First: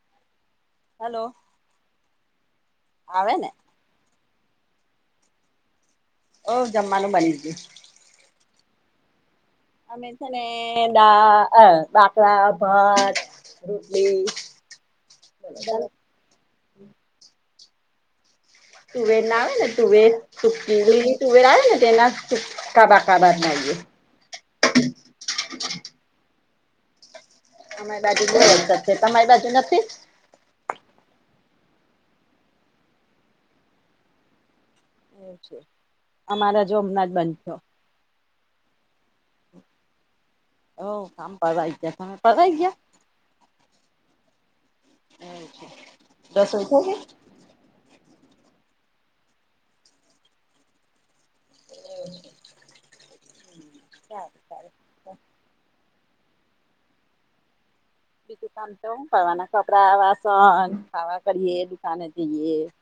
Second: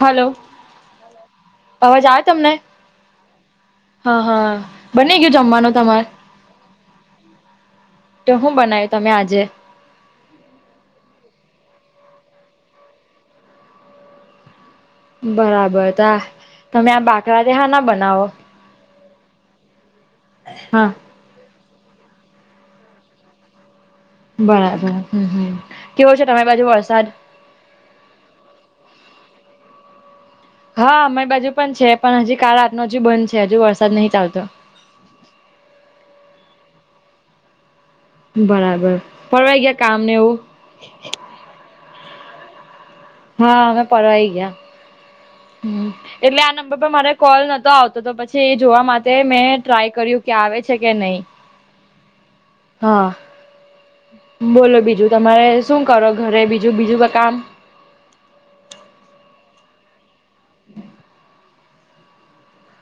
Hello hello અવાજ આવે તમને આવે ને હા હા બને ગયયો જમવાનું તમારે ઓ જમવાનું બની જ ગય તો શું બનાવ્યું તમે આજે અમે છે ને દા બાાકડા ભાત રૂટલી બરાબર તા તમે આ બાકરા દે હા ના બનાવો તુંવે નાવ ને તુંવે સુક હા [unintelligible] બરાબર હમમ કેવું છે તમારી બાજુ વરસાદ અમારી બાજુ બહુ વરસાદ છે તમારી બાજુ નથી હા અમારી બાજુ પણ છે પણ હજી કા આતનો હજુ બંધ છે હજુ વરસાદ નહીં ચાલતો એવું છે અમારી બાજુ હમણાં જ બંધ થયો બરાબર પરવારી ગયા કામને એવું કામ પરવારી ગયા તમે પરવારી ગયા હા અમે પરવારી ગયા એવું છે એટલે આ રસોઈ નંબર થઈ પર ગઈ મારે કોલ નતો આવતો તો પછી એ જોવા માટે મેં ટ્રાય કર્યું કે આવે છે કે નહી હા સારું સારું બોલો બીજું તમારે શું કરો ઘરે બીજું બીજું કામ બીજું કામ તો હું કરવાના કપડાં વાસણ ખાવા કરીએ [unintelligible]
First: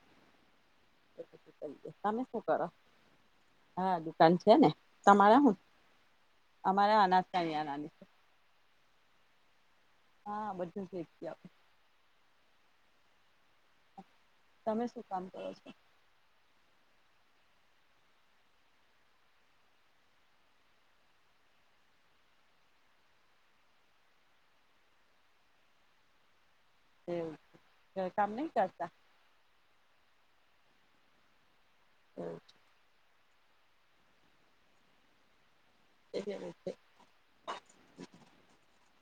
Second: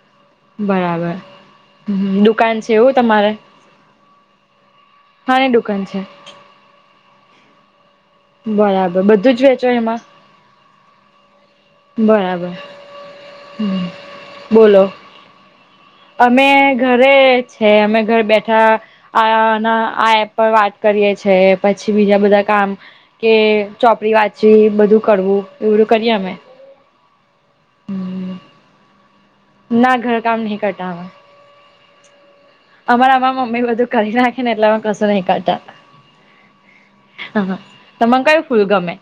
બરાબર તમે શું દુકાન કરો છે એવું તમારે હા દુકાન છે ને તમારે હાની હું દુકાન છે અમારે અનાજ કરિયાણાની દુકાન છે બરાબર બધું જ વેચો એમાં હા બધું જ વેચીએ બરાબર હ તમે શું કામ કરો છો અમે ઘરે છે અમે ઘર બેઠા આ આ એપ પર વાત કરીએ છે પછી બીજા બધા કામ કે ચોપડી વાંચી બધું કરવું એવ બધું કરીએ અમે ઘરકામ નહીં કરતા ના ઘર કામ નહી કરતા અમે હમ અમારે અમારા મમ્મી બધું કરી નાખે એટલે અમે કંઈ નહીં કરતા એવું તમ કયું ફૂલ ગમે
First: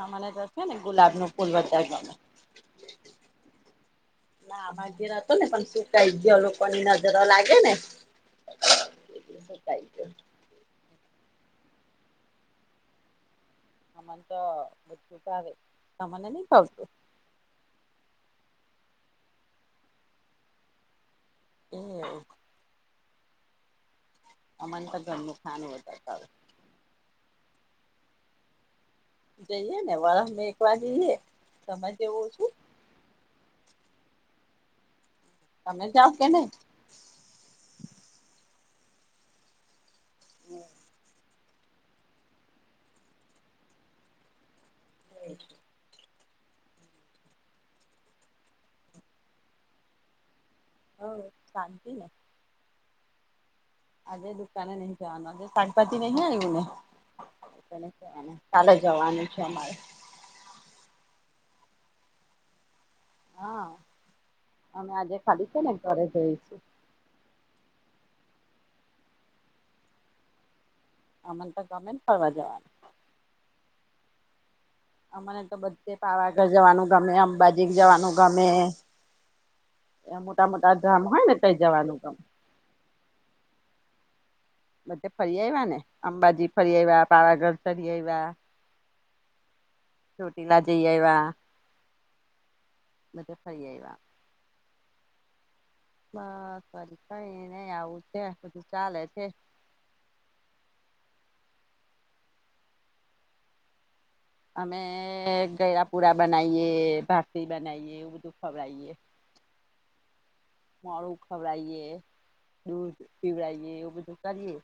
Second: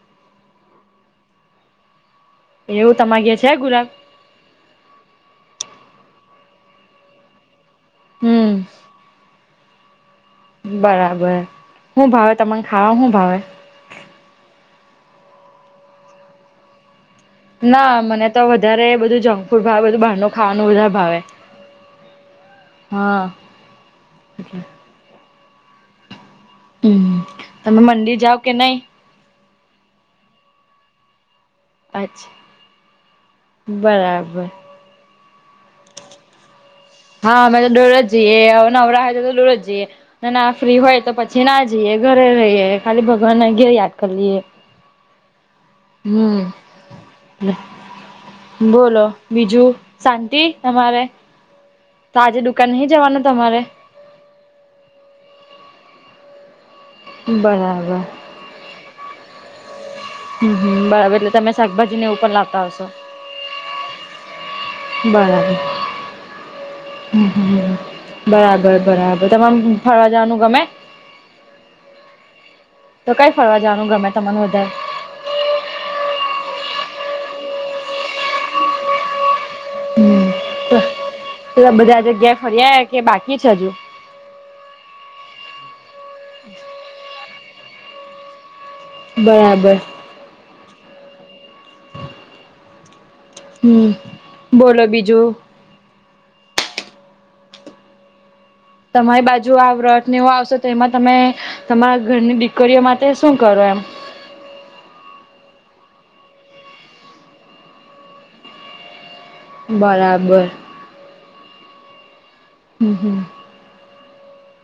અમારે તો છે ને ગુલાબ નું ફૂલ બધા ગમે એવું તમારા ઘેર છે ગુલાબ ના પહેલા અમારા ઘેર હતું પછી [unintelligible] હમ [unintelligible] બરાબર હું ભાવે તમાને ખાવા શું ભાવે અમને તો બધું ભાવે તમને નહીં ભાવતું ના મને તો વધારે બધું જંક ફૂડ ભાવે બધું બહારનું ખાવાનું વધારે ભાવે એ [unintelligible] હા અમને તો ઘરનું ખાવાનું વધારે ભાવે હમ તમે મંદિ જાવ કે નહી જઈએ ને વર એક વાર જઈએ તમે એવું અચ્છા છું બરાબર તમે જાઓ કે નહીં હા અમે તો ડોર જ જઈએ નવરા હોય તો તો ડોર જઈએ ના ફ્રી હોય તો પછી ના જીયે ઘરે રહીએ ખાલી ભગવાનને યાદ કરી લઈએ હ [unintelligible] હમ બોલો બીજું શાંતિ તમારે હવ શાંતિ ને તો આજે દુકાન નહી જવાનું તમારે આજે દુકાને નહીં જવાનું આજે શાકભાજી લઈને આવી છું બરાબર એટલે [unintelligible] કાલે જવાનું છે અમારે હમ હમ એટલે તમે શાકભાજીને એવો પણ લાવતા હશો હા અમે આજે ખાલી છે ને ઘરે જઈ છુ. હ હ બરાબર બરાબર તમામ ફરવા જવાનું ગમે અમ તો ગમે પરવા જવાનુ તો કઈ ફરવા જવાનું ગમે તમાર વધારે અમને તો બધે પાવાગઢ જવાનું ગમે અંબાજી જવાનું ગમે. એ મોટા મોટા ગામ હોય, ને કઈ જવાનું પણ ફરિયા કે બાકી છે, હજુ બધે ફરી આવ્યા ને અંબાજી ફરી આવ્યા પાવાગઢ ફરી આવ્યા બરાબર ચોટીલા જઈ એવા મજબ હમ બોલો બીજુ બસ વારી કઈ નહી આવું છે બધું ચાલે છે. જો આ વ્રત ને એવો આવશે તો એમાં તમે તમારા ઘરની દીકરીઓ માટે શું કરો એમ અમે ગળપુરા બનાવીએ ભાપરી બનાવીએ એવું બધું ખવડઈએ બરાબર મોડું ખવડઈએ હમ દૂધ હમ પીવડઈએ એવું બધું કરીએ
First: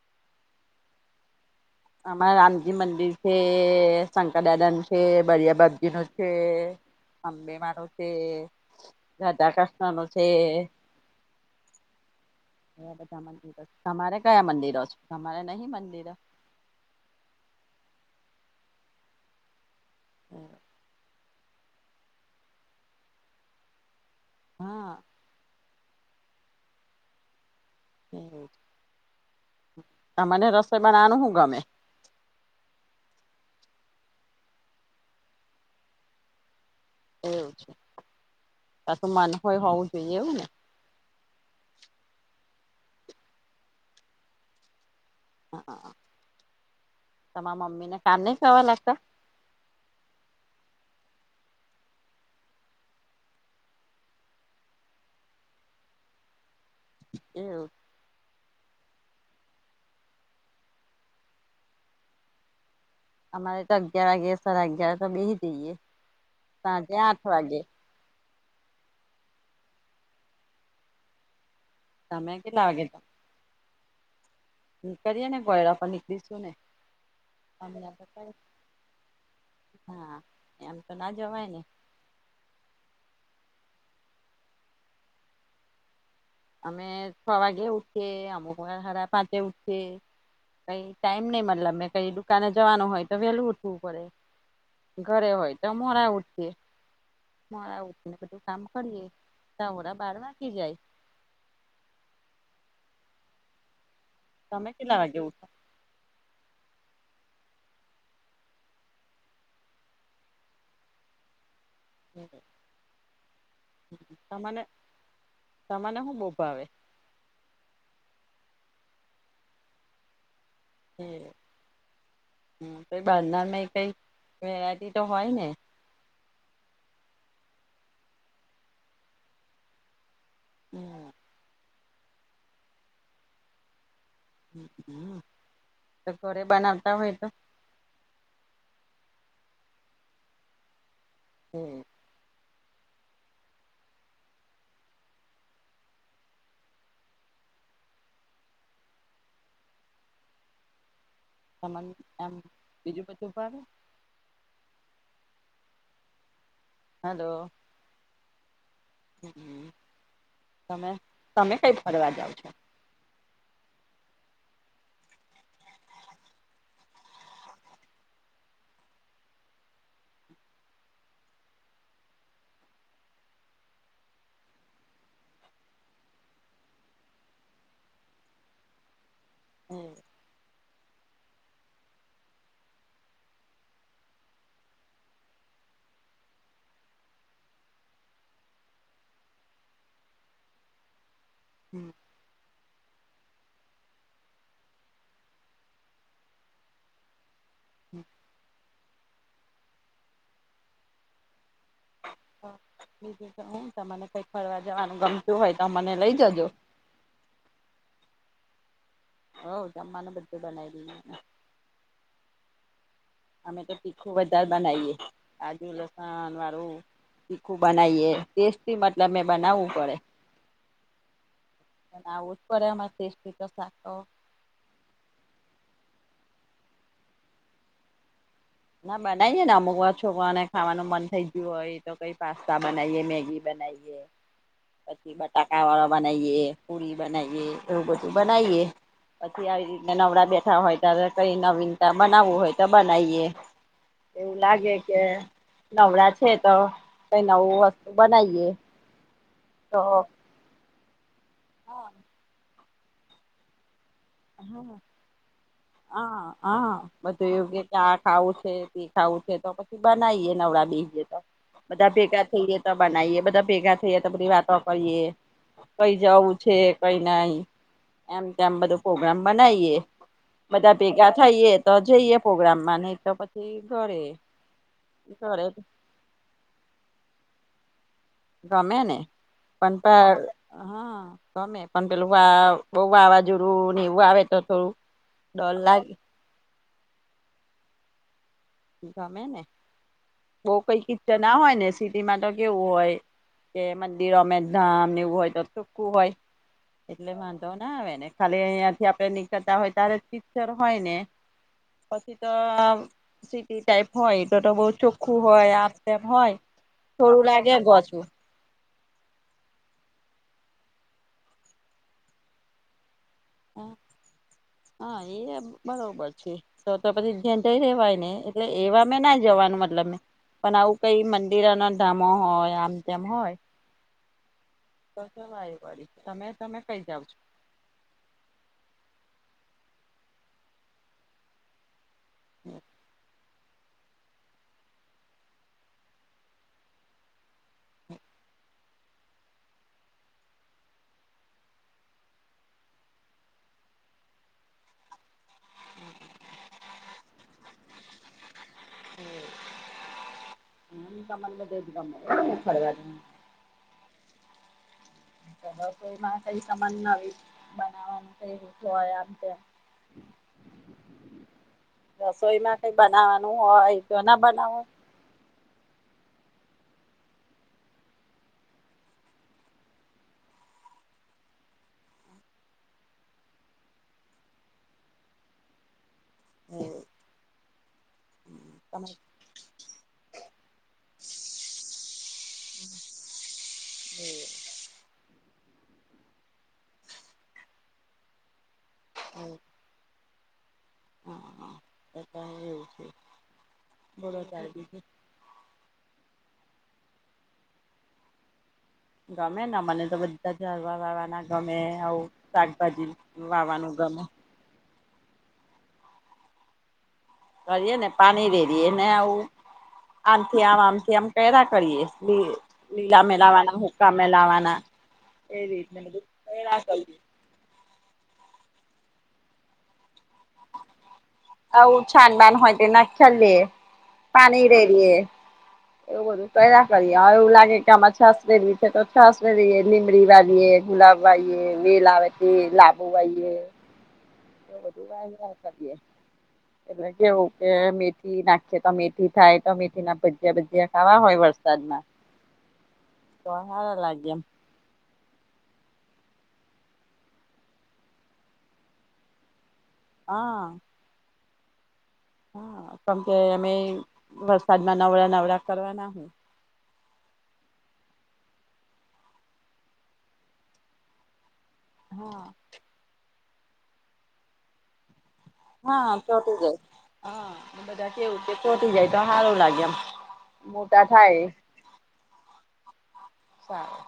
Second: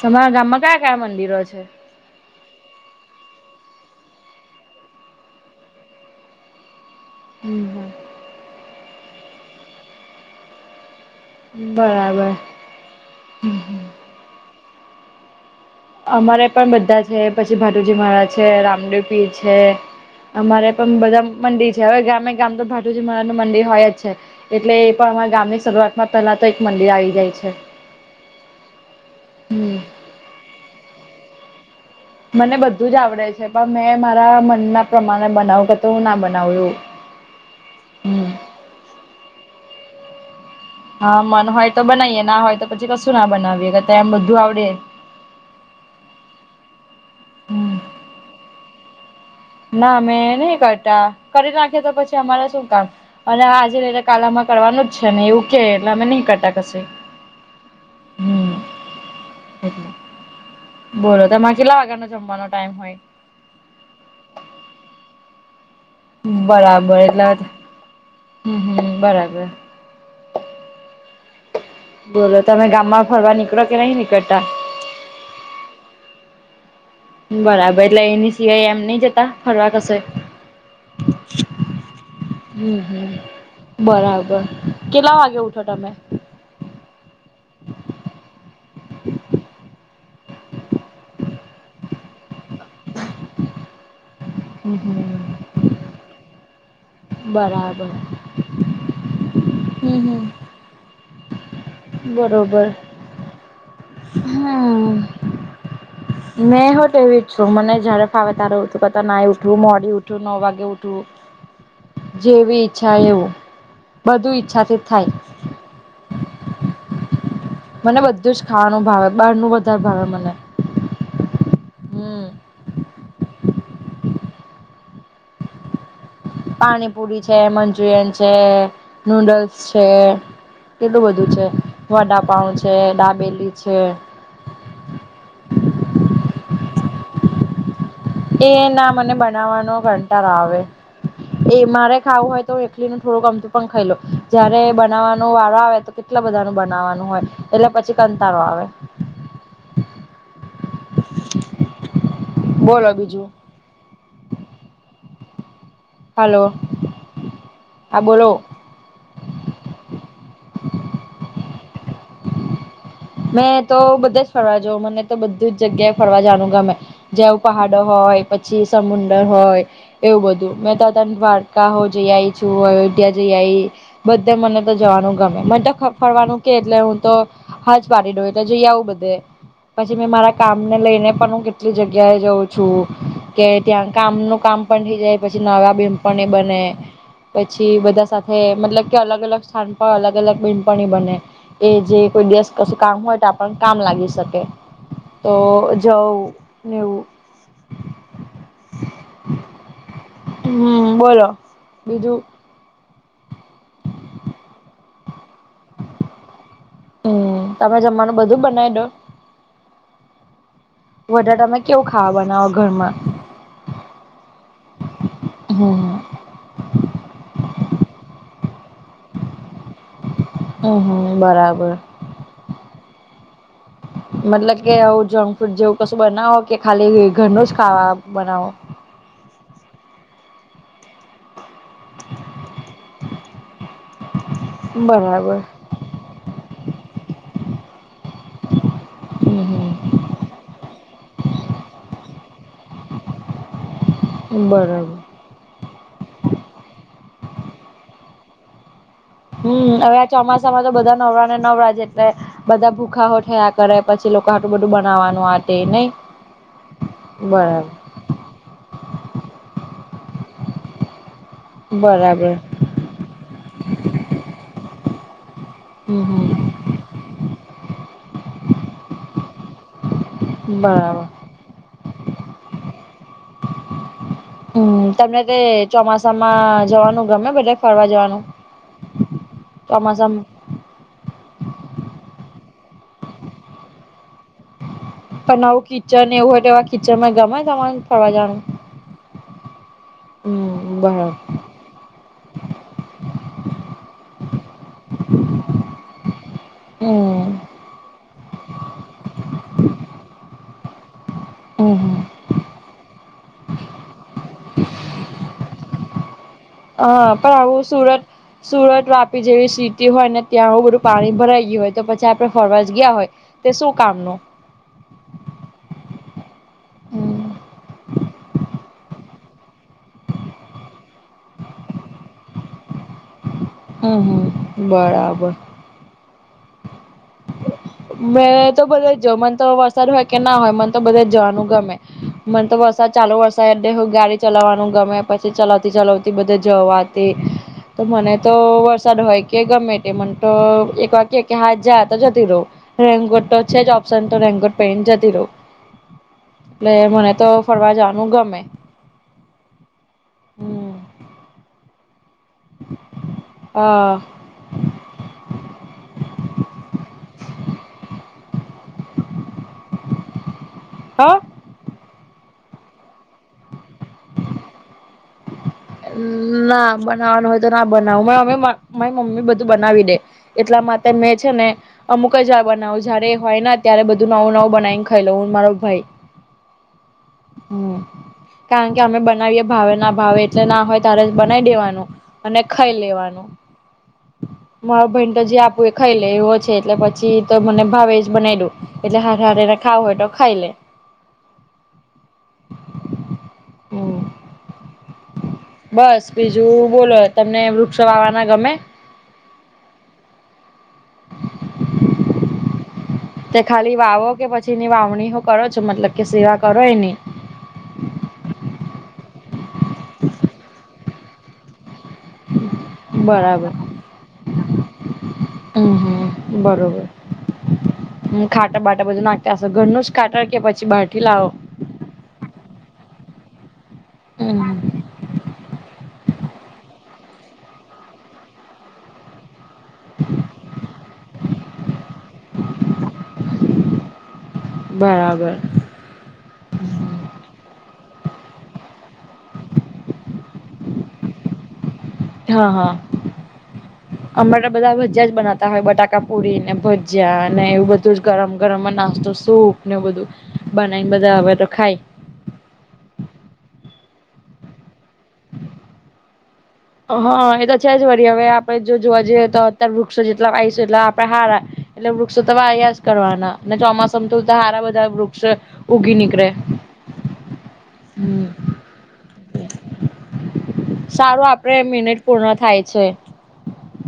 તમારા ગામમાં ક્યાં કયા મંદિરો છે. આમામાં રામજી મંદિર છે શંકર દાદન છે બરિયા બાપજી નું છે. હમ અંબેમારું છે, રાધા કૃષ્ણ નું છે. બરાબર હ બધા મંદિરો તમારે કયા મંદિરો છે, તમારે નહી મંદિર અમારે પણ બધા છે પછી ભાટુજી મહારાજ છે રામદેવ પીર છે. અમારે પણ બધા મંડી છે હવે ગામે ગામ તો ભાટુજી માનું મંડીિ હોય જ છે. એટલે હા એ પણ અમારા ગામની શરૂઆતમાં પહેલા તો એક મંદિર આવી જાય છે. હમ તને રસોઈ બનાવાનું હુ ગમે મને બધું જ આવડે છે, પણ મેં મારા મનના પ્રમાણે બનાવ કે તો હુ ના બનાવુ એવું છે, ક તો મન હોય હોવું જોઈએ એવું ને હા મન હોય તો બનાવીએ ના હોય, તો પછી કશું ના બનાવીએ કે એમ બધું આવડે હા તમારા હમ મમ્મીને કામ નહી કરવાવા લાગતા. ના મેં નહી કરતા કરી નાખી એ તો પછી અમારે શું કામ અને આજે લઈને કાલનામાં કરવાનું જ છેને, એવું કે એટલે અમે નહી કરતા કશ એવુ એટલે બોલો તમાર કેટલા વાગાનો જમવાનો ટાઈમ હોય. અમારે તો અગિયાર વાગે સાડા અગિયાર તો બેહિ જઈએ. સાંજે બરાબર આઠ એટલા જ વાગે હમ્મ હમ્મ બરાબર બોલો કેટલા તમે વાગે ગામમાં ફરવા નીકળો કે નહી, નીકળતા. નીકળીએ ને ગોયડા પર નીકળીશું ને બરાબર અમને એટલે તો એની સિવાય એમ નહિ જતા ફરવા કશે હા એમ તો ના જવાય ને હમ્મ હમ્મ બરાબર કેટલા વાગે ઉઠો તમે અમે છવાગે ઉઠી એ અમુક વારા સાડા પાચે ઉઠીએ કઈ ટાઈમ નઈ મતલબ મે કઈ દુકાને જવાનું હોય તો વહેલું ઉઠવું પડે હમ ઘરે હમ હોય તો મોરા ઉઠી એ મોરા બરાબર ઊઠીને બધું કામ કરીએ તાર હમ બાર હમ વાગી જાય. બરોબર તમે હમ કેટલા વાગે ઉઠો મેં હો તો એવી જ છું મને જયારે ફાવે ત્યારે ઉઠું કરતા ના એ ઊઠું મોડી ઉઠૂં નવ વાગે ઉઠૂં [inaudible] જેવી ઈચ્છા એવું બધું તમને ઈચ્છાથી થાય તમને હુ બો ભાવે મને બધું જ ખાવાનું ભાવે બહાર નું વધારે ભાવે મને. હમ બાર ના ની કઈ વેરી તો હોય ને પાણીપુરી છે, મંચુરિયન છે, નૂડલ્સ છે. કેટલું હમ બધું છે, વડાપઉ છે, ડાબેલી છે. હમ્મ તો ઘરે બનાવતા હોય તો. એ ના મને બનાવવાનો કંટારો આવે એ મારે ખાવું હોય તો એકલી નું થોડું ગમતું પણ ખાઈ લો જયારે બનાવાનો વારો આવે તો કેટલા બધા નુ બનાવાનું હોય એટલે પછી કંટાળો આવે [inaudible] તમાને એમ બીજું બધું ભાવે હલો. હલો. હા બોલો. હ તમે તમે કઈ ફરવા જાવ છો? મેં તો બધા જ ફરવા જવુ મને તો બધું જ જગ્યાએ ફરવા જવાનું ગમે. જે આવું પહાડો હોય પછી સમુંદર હોય એવું બધું મેં તો અતાન દ્વારકાઓ જઈ આઈ છું અયોધ્યા જઈ આઈ બધે મને તો જવાનું ગમે મને તો ફરવાનું કે એટલે હું તો ફેમી જોડે તો જઈ આવું બધે પછી મેં મારા કા તમને લઈને પણ હું કેટલી જગ્યાએ જઉં છું. કે ત્યાં કામ નું કામ પણ થઇ જાય પછી નવા બેનપને બને પછી બધા સાથે મતલબ કે અલગ અલગ સ્થાન પર અલગ અલગ બેનપણી બને એ જે કોઈ દેેશ કશું કામ હોય તો આપણ કામ લાગી શકે તો જઉં નેવું [inaudible] હમ્મ બોલો બીજું બીજું તો હું તમને કઈક ફરવા જવાનું ગમતું હોય તો અમને લઈ જજો હમ્મ તમે જમવાનું બધું બનાવી દો હોવ, જમ્માવાનું બધું બનાઈ દીધું છે. વધારે તમે કેવું ખાવ બનાઓ ઘરમાં અમે તો તીખું બારે બનાવીએે આજુ હમ લસણ વાળું તીખું બનાવીએ ટેસ્ટી મતલબ મે બનાવવું પડે હમ હમ બરાબર અને આવું જ કરડે એમાં ચટેસ્ટી તો શાક મતલબ કે આવું જંક ફ્રૂટ જેવું કશું બનાવો કે ખાલી ઘરનું જ ખાવા બનાવો. ના બનાવીએ ને અમકવા છોકરાને ખાવાનું મન થઈ ગયું હોય તો કઈ પાસ્તા બનાવીયે મેગી. પછી બરાબર બટા વાળ બનાવીએ પુરી બનાવીએ એવું બધું બનાવીએ પછી હમ આવી રીતના નવડા બેઠા હોય. ત કરી નવીનતા બનાવવું હોય તો બનાવીએ એવું હમ લાગે બરાબર કે નવડા છે તો કઈ નવું વસ્તુ બનાવીએ. હમ તો હવે આ ચોમાસામાં તો બધા નવરા ને નવરા છે એટલે બધા ભૂખા થયા. કરે પછી લોકો આટું બધું બનાવાનું આ નહી હા હા બધું એવું બરાબર કે આ ખાવું છે તે ખાવું છે તો પછી બનાવીએ નવળા બેએ તો બધા ભેગા બરાબર થઈ. બનાવીએ બધા ભેગા થઈએ તો બધી વાતો કરીએ કઈ હમ જવુ છે હમ કઈ નાઈ એમ તેમમ બધું પ્રગ્રામ બનાવીએ બધા બરાબર ભેગા થઈએ, તો જઈએ પ્રોગ્રામ માં ને તો પછી ઘરેે હમ તમને તે ચોમાસામાં જવાનું ગમે બલે ફરવા જવાનું ગમ્યાને પણ પણ ચોમાસામાં હા ગમે પણ પેલું બ વાવાજોડું હી એવું આવે તો થોડુ. પણ નવું કિચન એવું હોય તો એવા કિચન માં ગમે તમા ફરવા જનુ ગમે ને બહ કઈ બરાબર કીચન ના હોય ને સિટીમાં તો કેવું હોય કે મંદિરો અમેરધામ ને એવું હોય તો ચોખ્ખું હોય. એટલે હમ વાંધો ના આવે ને ખાલી અહિયાંથી આપડે નીકળતા હોય ત્યારે જ પિક્ચર હોય ને. હમ હમ પછી તો સીટી ટાઈપ હોય તો તો બહુ ચોખ્ખું હોય આમ તેમ હોય. હહ થોડું પણ લાગે આવું સુરત ગોચવું સુરત, વાપી જેવી સિટી હોય ને ત્યાં આવું બધું પાણી ભરાઈ ગયું હોય તો પછી આપણે ફરવા જ ગયા હોય. તે શું કામનું? હા એ બરોબર છે, તો તો પછી હમ જ્યાં ત્યાં રેવાય નહીં એટલે એવા મેં ના જવાનું મતલબ મે પણ આવું કઈ મંદિરન અને ધામો હોય, આમ તેમ હોય. હમ હમ તો બરાબર જવાય વડી. તમે તમે કઈ જાવ છો? મેં તો બધે જઉં. મને તો વરસાદ હોય કે ના હોય મને તો બધે જ જવાનું ગમે. મન તો વરસાદ ચાલુ વર શહેરને હું ગાડી ચલાવાનું ગમે, પછી ચલાવતી ચલાવતી બધે જઉં આ તે તો મને તો વરસાદ હોય કે ગમે તે મને તો એક વાર કે કે હા જા તો જતી રહું. રેનકોટ તો છે જ ઓપ્શન તો રેનકોટ પેરી ને જતી રહું. ને મને તો ફરવા જાવાનું ગમે. હમ [inaudible] એમને ફરવાનું. હહ ચલો તો એમાં કઈ સમાન નવી બનાવવાનું કઈ હોય આમ તેમ હહ? રસોઈમાં કઈ બનાવાનું હોય તો ના બનાવો? ના બનાવાનું હોય તો ના બનાવું. મારી મમ્મી બધું બનાવી દે. એટલા માટે મેં છે ને અમુક જ વાર બનાવું જયારે હોય ન ત્યારે બધું નવું નવું બનાવીને ખઈ લઉં હું ને મારો ભાઈ. હમ કારણ કે તમે અમે બનાવીએ ભાવે ના ભાવે. જે ના હોય તારે જ બનાઈ દેવાનું અને ખઈ લેવાનું. મારા ભઈન તો જે આપું એ ખઈ લે એવો છે એટલે પછી તો મને ભાવે એજ બનાઈ દઉં એટલે હારે [inaudible] ખાઉં હોય તો ખઈલે. હહ હહ એ તો હારું છે. હમ બોલો તારે બીજું? બસ બીજું બોલો તમને વૃક્ષો વાવવાના ગમે? ગમે ના મને તો બધા ઝાડવા વાવાના ગમે. આવું શાકભાજી. તે વાવાનું ખાલી ગમે વાવો કે પછીની વાવણી હું કરો છો, મતલબ કે સેવા કરો એની? કરીએ ને પાણી રેડીએ ને આવું. આમથી આમ આમથી આમ કરયા કરીએ. [inaudible] લીલા બરાબર મેલાવાના, હુક્કા મેલાવાના એવી હમ રીતને બધું હમ કર્યા બરોબર કરીએ. હમ ખાતર બાટર બધું નાખતા હશો, ઘરનું જ ખાતર કે પછી બારથી લાવો? આવું છાન બાન હોય તે નાખી આલીએ. પાની હમ રેડીએ, એવું બધું કર્યા કરીએ એવું લાગે કે આમાં છાશ ભેળવી છે તો છાશ ભે રહીએ. લીંબડી વાવીએ, ગુલાબ વાઈએ, વેલ આવે તે લાબો વાઈએ. એવું બધું બરાબર વાવ્યા કરીએ. એટલે કેવું કે મેથી નાખીએ તો મેથી થાય, તો મેથીના ભજીયા બજીયા ખાવા હોય વરસા સાદમાં હા હા એમ અમર રા બધા ભજીયા જ બનાવતા હોય. બટાકાપુરી ને ભજીયાને એવું બધું જ ગરમ ગરમ નાસ્તો સૂપ ને બધું હા બનાઈને બધા હવે તો ખાય. હા કેમ કે અમે વરસાદમાં નવળા નવળા કરવાના હું. હા એ તો છે જ વળી હવે આપડે જો જોવા જઈએ તો અતાર વૃક્ષો જેટલા વાઈશું એટલા આપણે હારા. એટલે વૃક્ષો હા તો વાયા જ કરવાના. ને ચોમાસામાં તો હારા બધાં વૃક હા ચોટી જાય હા બધા કેવું હમ કે ચોટી જાય તો સારું લાગે એમ. મોટા થાય સારું આપડે મિનિટ પૂર્ણ થાય છે. સારુ